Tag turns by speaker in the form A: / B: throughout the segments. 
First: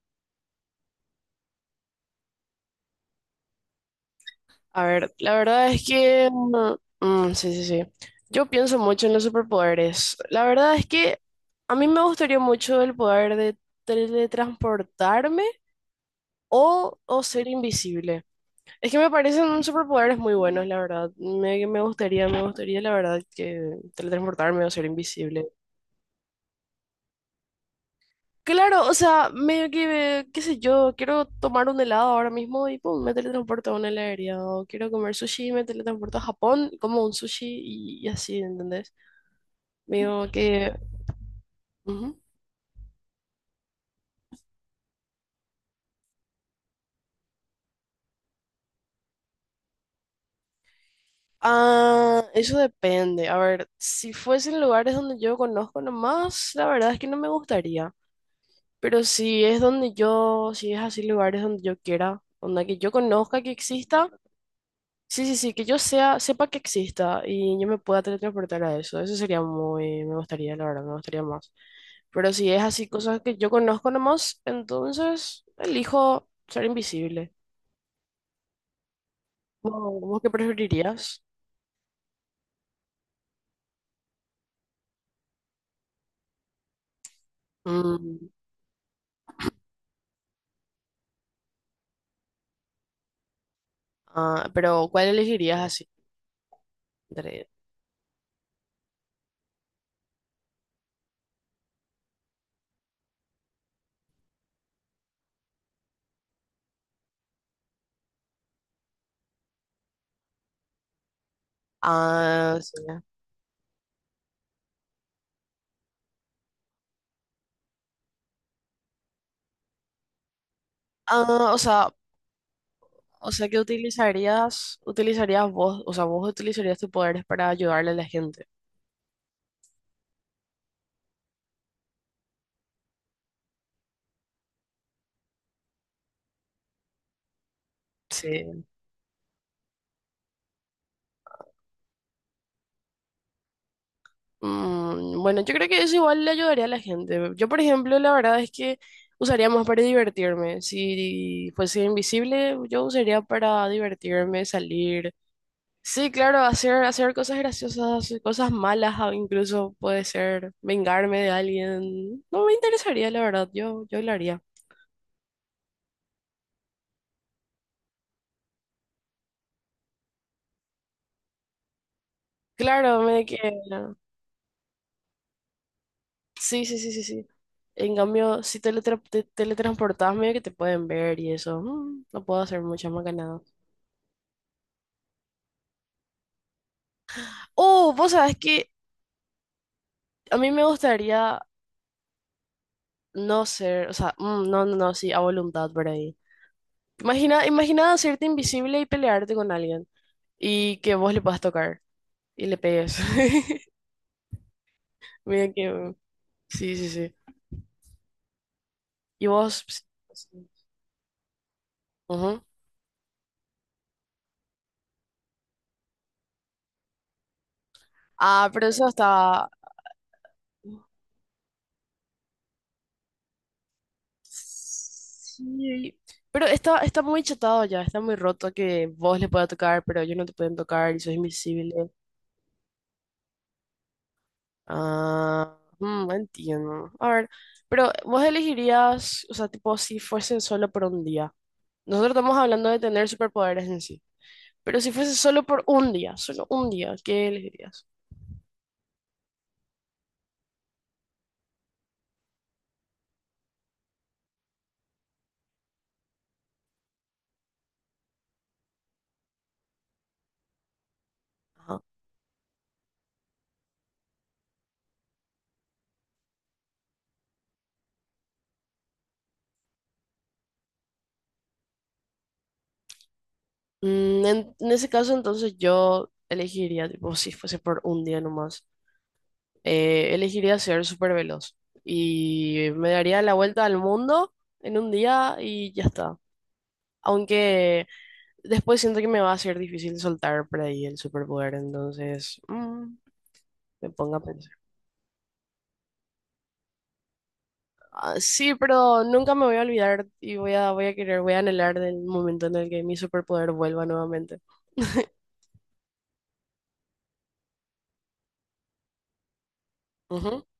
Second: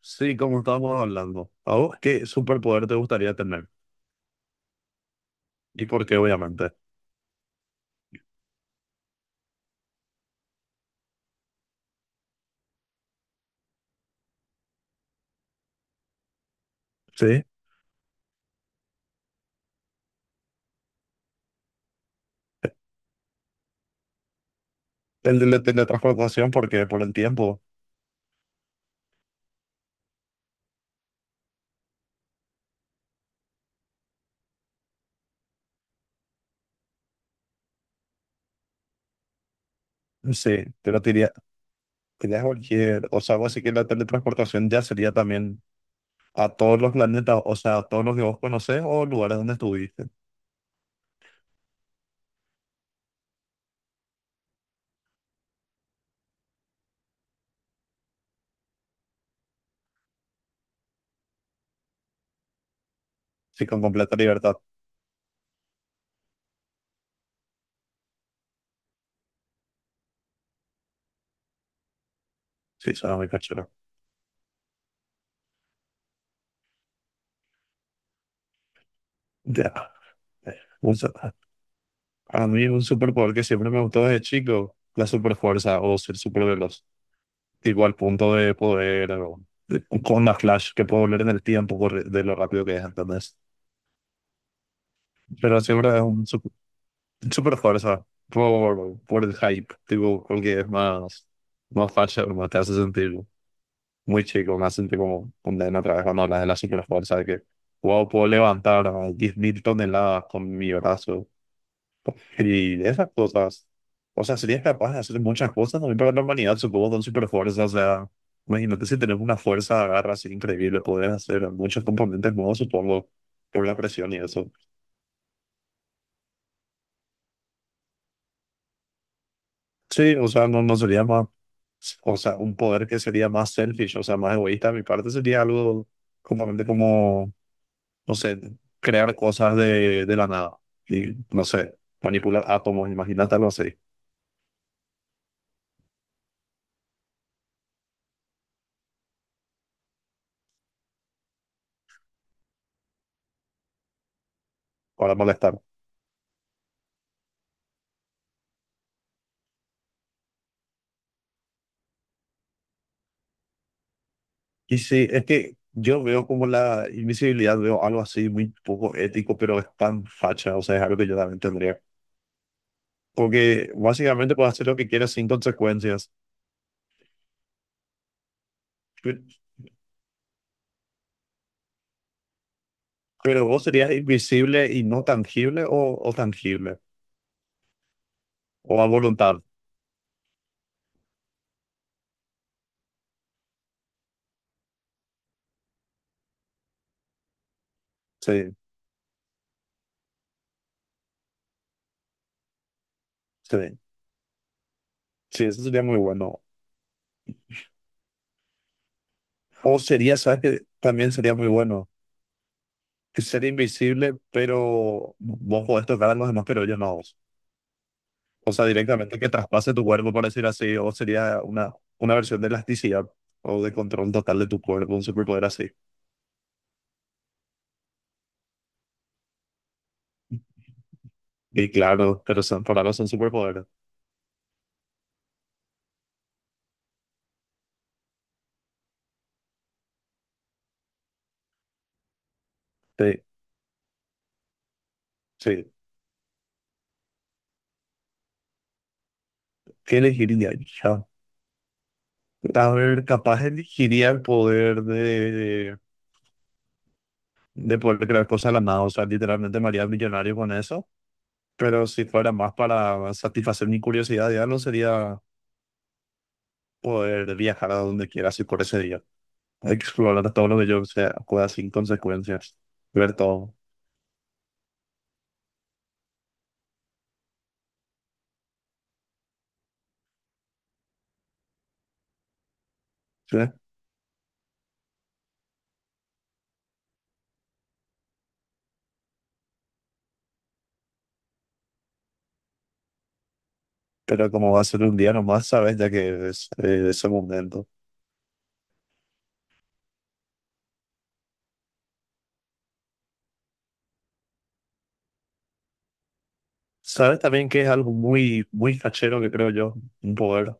A: Sí, como estábamos hablando. ¿A vos qué superpoder te gustaría tener?
B: A ver, la verdad es
A: ¿Y por qué,
B: que,
A: obviamente?
B: mm, mm, sí, sí, sí. Yo pienso mucho en los superpoderes. La verdad es que a mí me gustaría mucho el poder de teletransportarme o
A: Sí,
B: ser invisible. Es que me parecen superpoderes muy buenos, la verdad. Me gustaría, me gustaría, la verdad, que teletransportarme o ser
A: el de
B: invisible.
A: la teletransportación, porque por el tiempo.
B: Claro, o sea, medio que, qué sé yo, quiero tomar un helado ahora mismo y pum, me teletransporto a una heladería. O quiero comer sushi y me teletransporto a Japón, como un sushi y así, ¿entendés? Medio
A: Sí,
B: que.
A: te lo diría,
B: Ujú.
A: diría cualquier. O sea, vos sí que la teletransportación ya sería también a todos los planetas, o sea, a todos los que vos conocés o lugares donde estuviste.
B: Ah, eso depende. A ver, si fuesen lugares donde yo conozco nomás, la verdad es que no me gustaría. Pero si es donde yo, si es así lugares donde yo quiera, donde que yo conozca que
A: Sí, con
B: exista.
A: completa libertad.
B: Sí, sí, sí, que yo sea, sepa que exista y yo me pueda teletransportar a eso. Eso sería muy, me gustaría, la verdad, me gustaría más. Pero si es así,
A: Sí, suena
B: cosas
A: muy
B: que yo
A: cachorro.
B: conozco nomás, entonces elijo ser invisible.
A: Ya.
B: ¿Vos qué
A: eh, un su-
B: preferirías?
A: a mí un superpoder que siempre me gustó desde chico, la superfuerza o ser superveloz. Tipo al
B: Mm,
A: punto de poder, con la flash, que puedo volver en el tiempo por de lo rápido que es, ¿entendés?
B: ah, pero ¿cuál elegirías
A: Pero
B: así?
A: siempre es
B: Entre-
A: super, fuerza por el hype, tipo, porque es más, más fácil, más te hace sentir muy chico, me hace sentir como un nene otra vez cuando hablas de la super fuerza, de que, wow, puedo levantar a 10,000 toneladas con mi brazo,
B: Ah, sí.
A: y esas cosas. O sea, serías capaz de hacer muchas cosas también para la humanidad, supongo, con super fuerza. O sea, imagínate si tenés una fuerza de agarra así increíble, poder hacer
B: Ah,
A: muchos componentes nuevos, supongo,
B: o sea que
A: por la presión y eso.
B: utilizarías, utilizarías vos, o sea, vos utilizarías tus poderes para ayudarle a la gente.
A: Sí, o sea, no, sería más. O sea, un poder que sería más selfish, o sea, más egoísta. De mi parte sería algo completamente como, no sé,
B: Sí.
A: crear cosas de la nada. Y, no sé, manipular átomos, imagínate algo así,
B: Bueno, yo creo que eso igual le ayudaría a la gente. Yo, por ejemplo, la verdad es que usaría más para divertirme. Si fuese invisible, yo usaría para divertirme, salir.
A: para molestar.
B: Sí, claro, hacer, hacer cosas graciosas, cosas malas, o incluso puede ser vengarme de alguien. No me interesaría, la verdad, yo lo haría.
A: Y sí, es que yo veo como la invisibilidad, veo algo así muy poco ético, pero es tan facha, o sea, es algo que yo también tendría.
B: Claro.
A: Porque básicamente puedes hacer lo que quieras sin consecuencias.
B: Sí, sí, sí, sí, sí. En cambio, si teletra
A: Pe-
B: te teletransportás, medio que te pueden ver y eso. No puedo hacer muchas
A: Pero
B: macanadas.
A: vos serías invisible y no tangible o tangible,
B: Oh, vos sabés que
A: o a voluntad.
B: a mí me gustaría no ser, o sea, no, no, no, sí, a voluntad por ahí. Imagina, imagina hacerte
A: Sí,
B: invisible y pelearte con alguien y que vos le puedas tocar y le pegues.
A: sí, sí,
B: Mira
A: eso sería
B: que,
A: muy bueno.
B: sí, sí, sí. Y vos,
A: O
B: sí,
A: sería, ¿sabes
B: sí.
A: qué? También sería muy bueno.
B: Ujú.
A: Que ser invisible, pero vos podés tocar a los demás, pero yo no.
B: Ah,
A: O
B: pero
A: sea,
B: eso
A: directamente que
B: está,
A: traspase tu cuerpo, por decir así, o sería una versión de elasticidad o de control total de tu cuerpo, un superpoder así.
B: sí, pero está muy chatado ya, está muy roto que vos le puedas tocar, pero ellos no te pueden tocar y sos
A: Y
B: invisible.
A: claro, pero son, por algo son superpoderes.
B: Ah, entiendo. A ver, pero vos elegirías, o sea, tipo, si fuese solo por un día. Nosotros estamos hablando de tener
A: Sí,
B: superpoderes en sí. Pero si fuese solo por
A: sí.
B: un día, solo un día, ¿qué elegirías?
A: ¿Qué elegiría? ¿Yo? A ver, capaz elegiría el poder de poder crear cosas de la nada, o sea, literalmente me haría millonario con eso,
B: Ajá.
A: pero si fuera más para satisfacer mi curiosidad, ya no sería poder viajar a donde quiera, así por ese día, explorar todo lo que yo sea, pueda sin consecuencias, ver todo.
B: En ese caso, entonces yo elegiría, tipo, si fuese por un día nomás, elegiría ser súper veloz. Y me daría la
A: Sí,
B: vuelta al mundo en un día y ya está. Aunque Después siento que me va a ser difícil soltar por ahí el superpoder, entonces me pongo a
A: pero
B: pensar.
A: como va a ser un día nomás, sabes, ya que es ese momento.
B: Ah, sí, pero nunca me voy a olvidar y voy a querer, voy a anhelar del momento en el que mi superpoder vuelva nuevamente.
A: Sabes también que es algo muy, muy cachero que creo yo, un
B: Ujú.
A: poder,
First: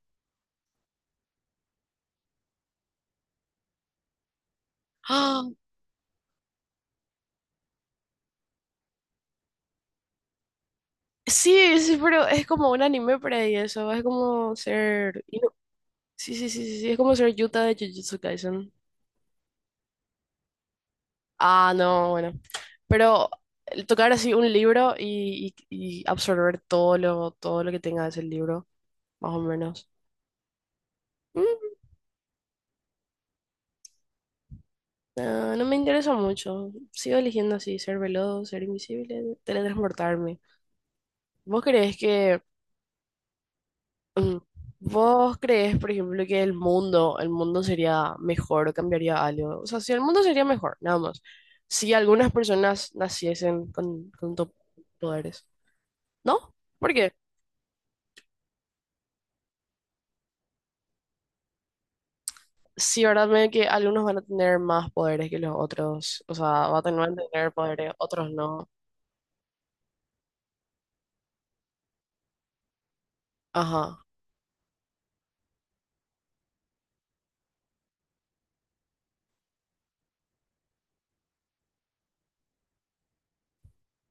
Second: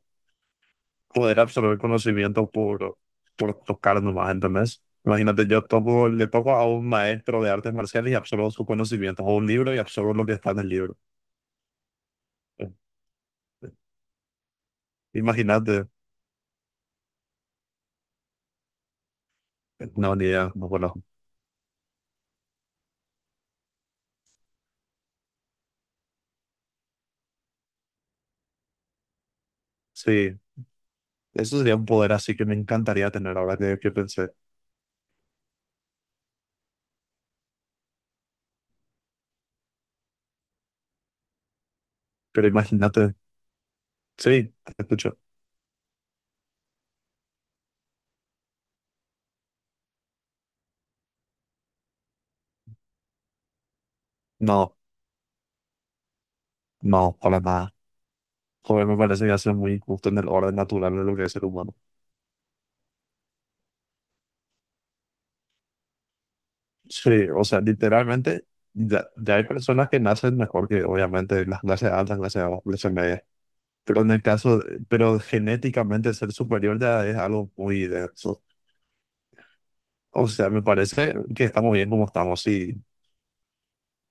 A: poder absorber conocimiento por, tocar nomás, ¿entendés?
B: ¡Ah!
A: Imagínate, yo toco, le toco a un maestro de artes marciales y absorbo su conocimiento o un libro y absorbo lo que está en el libro.
B: Sí, sí, pero es como
A: Eh,
B: un anime por ahí eso, es como ser.
A: Imagínate,
B: Sí, sí, sí, sí, sí, es como ser Yuta de Jujutsu Kaisen.
A: no, ni idea, no conozco.
B: Ah, no, bueno. Pero el tocar así un libro y absorber todo lo que tenga ese libro, más o menos.
A: Sí, eso
B: Mm,
A: sería un poder así que me encantaría tener ahora que, pensé.
B: no, no me interesa mucho. Sigo eligiendo así, ser veloz, ser invisible, teletransportarme. ¿Vos creés que,
A: Pero imagínate,
B: mm,
A: sí, te escucho.
B: vos creés, por ejemplo, que el mundo sería mejor o cambiaría algo? O sea, si el mundo sería mejor, nada más. Si algunas personas naciesen
A: No,
B: poderes, ¿no? Porque
A: no, para nada. Joder, me parece que hace muy justo en el orden natural de lo que es el humano.
B: sí, verdad, me que algunos van a tener más poderes que los otros. O sea, van a tener
A: Sí,
B: van a
A: o
B: tener
A: sea,
B: poderes, otros
A: literalmente,
B: no.
A: ya hay personas que nacen mejor que, obviamente, las clases altas, clases bajas, clases medias. Pero
B: Ajá.
A: en el caso, pero genéticamente ser superior ya es algo muy denso. O sea, me parece que estamos bien como estamos, sí.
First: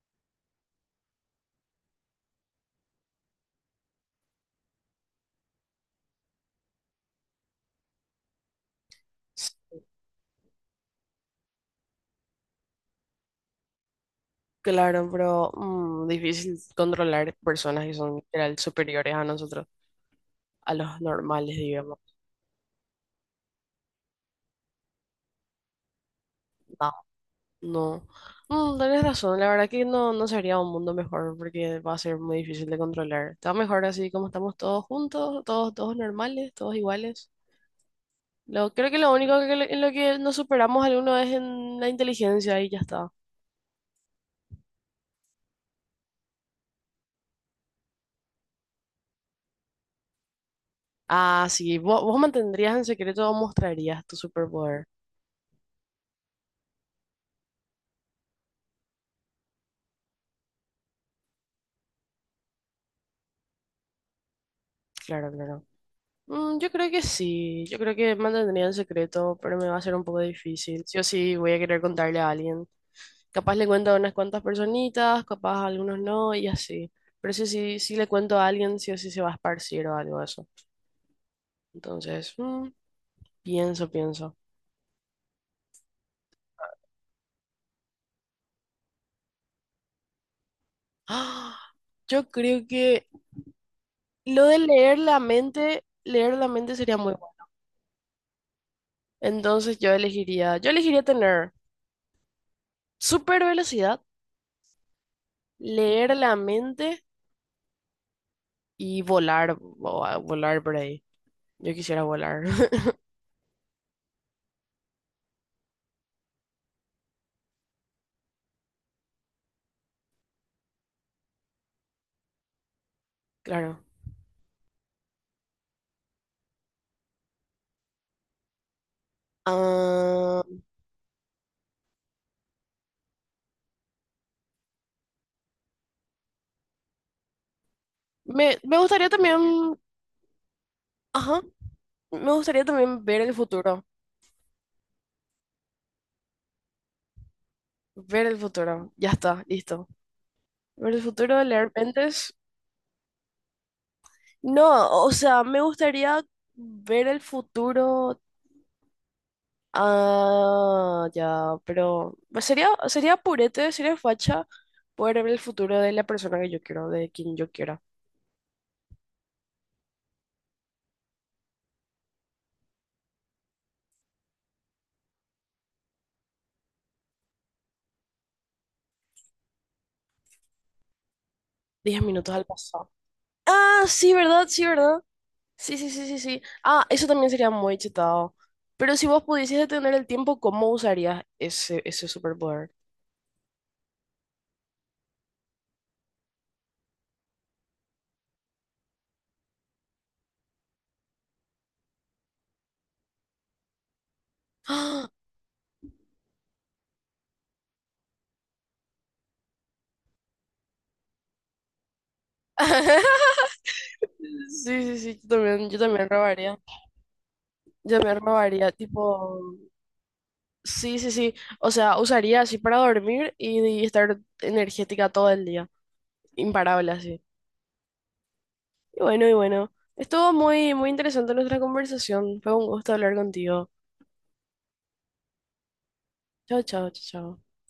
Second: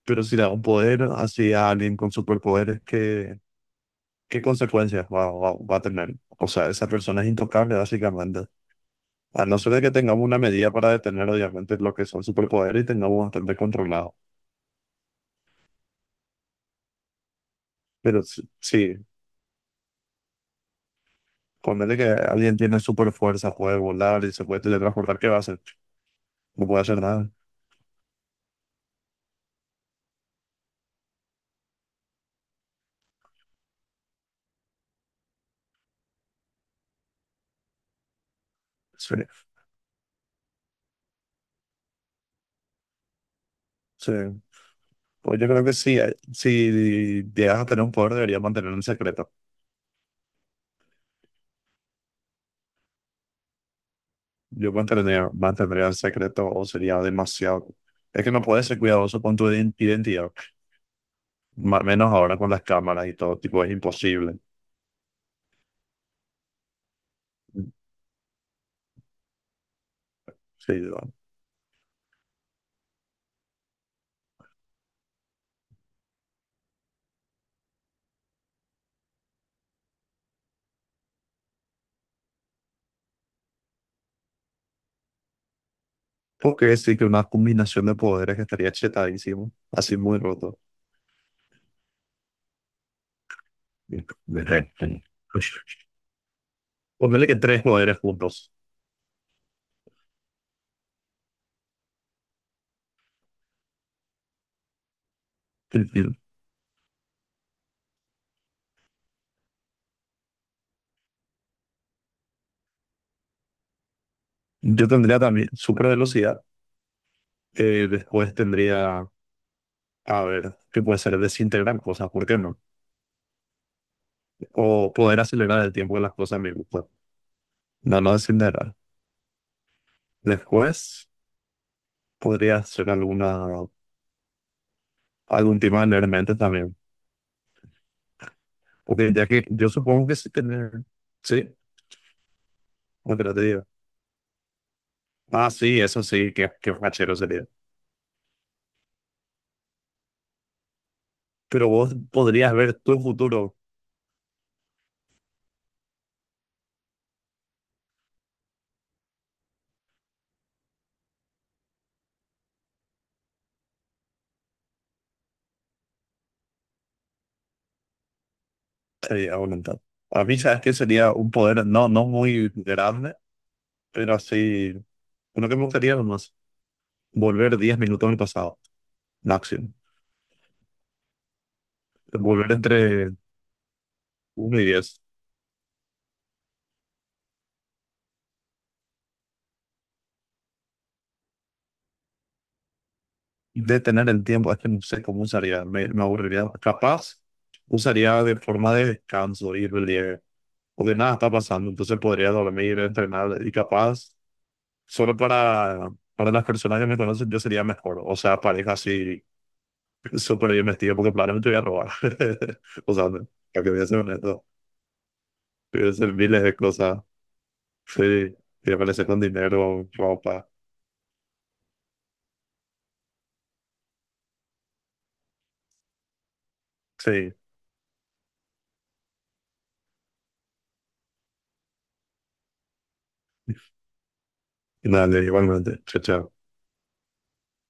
A: Pero si le da un poder así a alguien con superpoderes, ¿qué, consecuencias va, a tener? O sea, esa persona es intocable, básicamente. A no ser de que tengamos una medida para detener, obviamente, lo que son superpoderes y tengamos bastante controlado.
B: Claro, pero difícil controlar personas que son
A: Pero
B: literal
A: sí,
B: superiores a nosotros, a los normales,
A: ponerle
B: digamos.
A: que alguien tiene super fuerza, puede volar y se puede teletransportar, ¿qué va a hacer? No puede
B: No,
A: hacer nada.
B: no. Tenés razón, la verdad que no, no sería un mundo mejor porque va a ser muy difícil de controlar. Está mejor así como estamos todos juntos, todos, todos normales, todos iguales. Creo que lo
A: Sí,
B: único que, en lo que nos superamos alguno es en la inteligencia y ya está.
A: sí. Pues yo creo que sí, si llegas a tener un poder, deberías mantenerlo en secreto.
B: Ah, sí, vos mantendrías en secreto o mostrarías tu
A: Yo
B: superpoder.
A: mantendría en secreto o sería demasiado. Es que no puedes ser cuidadoso con tu identidad, menos ahora con las cámaras y todo, tipo, es imposible.
B: Claro, claro. Yo creo que sí, yo creo que mantendría en secreto, pero me va a ser un poco
A: Sí,
B: difícil. Sí o
A: no.
B: sí voy a querer contarle a alguien. Capaz le cuento a unas cuantas personitas, capaz a algunos no, y así. Pero sí, sí, sí le cuento a alguien, sí o sí se va a esparcir o algo de eso. Entonces, pienso, pienso.
A: Ok, sí, que una combinación de poderes estaría chetadísimo, así muy roto.
B: ¡Ah! Yo creo que lo de leer la mente sería muy bueno.
A: Ponele que tres poderes juntos.
B: Entonces yo elegiría tener super velocidad, leer la mente y volar, o volar por ahí. Yo quisiera volar,
A: Yo tendría también super velocidad. Después tendría, a ver, que puede ser desintegrar cosas, ¿por qué no?
B: claro.
A: O poder acelerar el tiempo de las cosas en mi grupo. No, no desintegrar.
B: Ah,
A: Después podría ser algún tema de leer mentes también.
B: me gustaría
A: Porque ya que yo
B: también,
A: supongo que sí tener,
B: ajá,
A: sí,
B: me gustaría también
A: otra te digo. Ah, sí, eso sí, que qué fachero sería.
B: ver el futuro, ya está, listo. Ver el futuro,
A: Pero
B: leer
A: vos
B: mentes.
A: podrías ver tu futuro,
B: No, o sea, me gustaría ver el futuro, ah, ya, pero sería purete, sería facha poder ver el futuro de la persona que yo quiero, de quien yo quiera.
A: sería aumentado. A mí, sabes que sería un poder no, no muy grande, pero así, uno que me gustaría nomás, volver 10 minutos al pasado, máximo.
B: 10 minutos al
A: Volver
B: pasado.
A: entre
B: Ah, sí, ¿verdad?
A: uno
B: Sí,
A: y
B: ¿verdad?
A: diez
B: Sí, sí, sí, sí, sí. Ah, eso también sería muy chetado. Pero si vos pudieses detener el tiempo, ¿cómo usarías ese superpoder?
A: Detener el tiempo, es que no sé cómo usaría, me, aburriría. Capaz, usaría de forma de descanso, ir libre, porque nada está pasando, entonces podría dormir, entrenar, y capaz,
B: ¡Ah!
A: solo para las personas que me conocen, yo sería mejor. O sea, pareja así súper bien vestido porque probablemente voy a robar. O sea, no, que voy a ser honesto.
B: Sí, sí, sí, yo
A: Voy a
B: también
A: hacer miles de
B: robaría.
A: cosas.
B: Yo
A: Sí,
B: también robaría,
A: voy a aparecer con
B: tipo,
A: dinero, ropa.
B: sí, sí, sí. O sea, usaría así para dormir y estar energética todo el día. Imparable así.
A: Sí,
B: Y bueno, y bueno. Estuvo muy, muy interesante nuestra conversación. Fue un gusto hablar contigo.
A: y nada, igualmente. Chao, chao.
B: Chao, chao, chao, chao.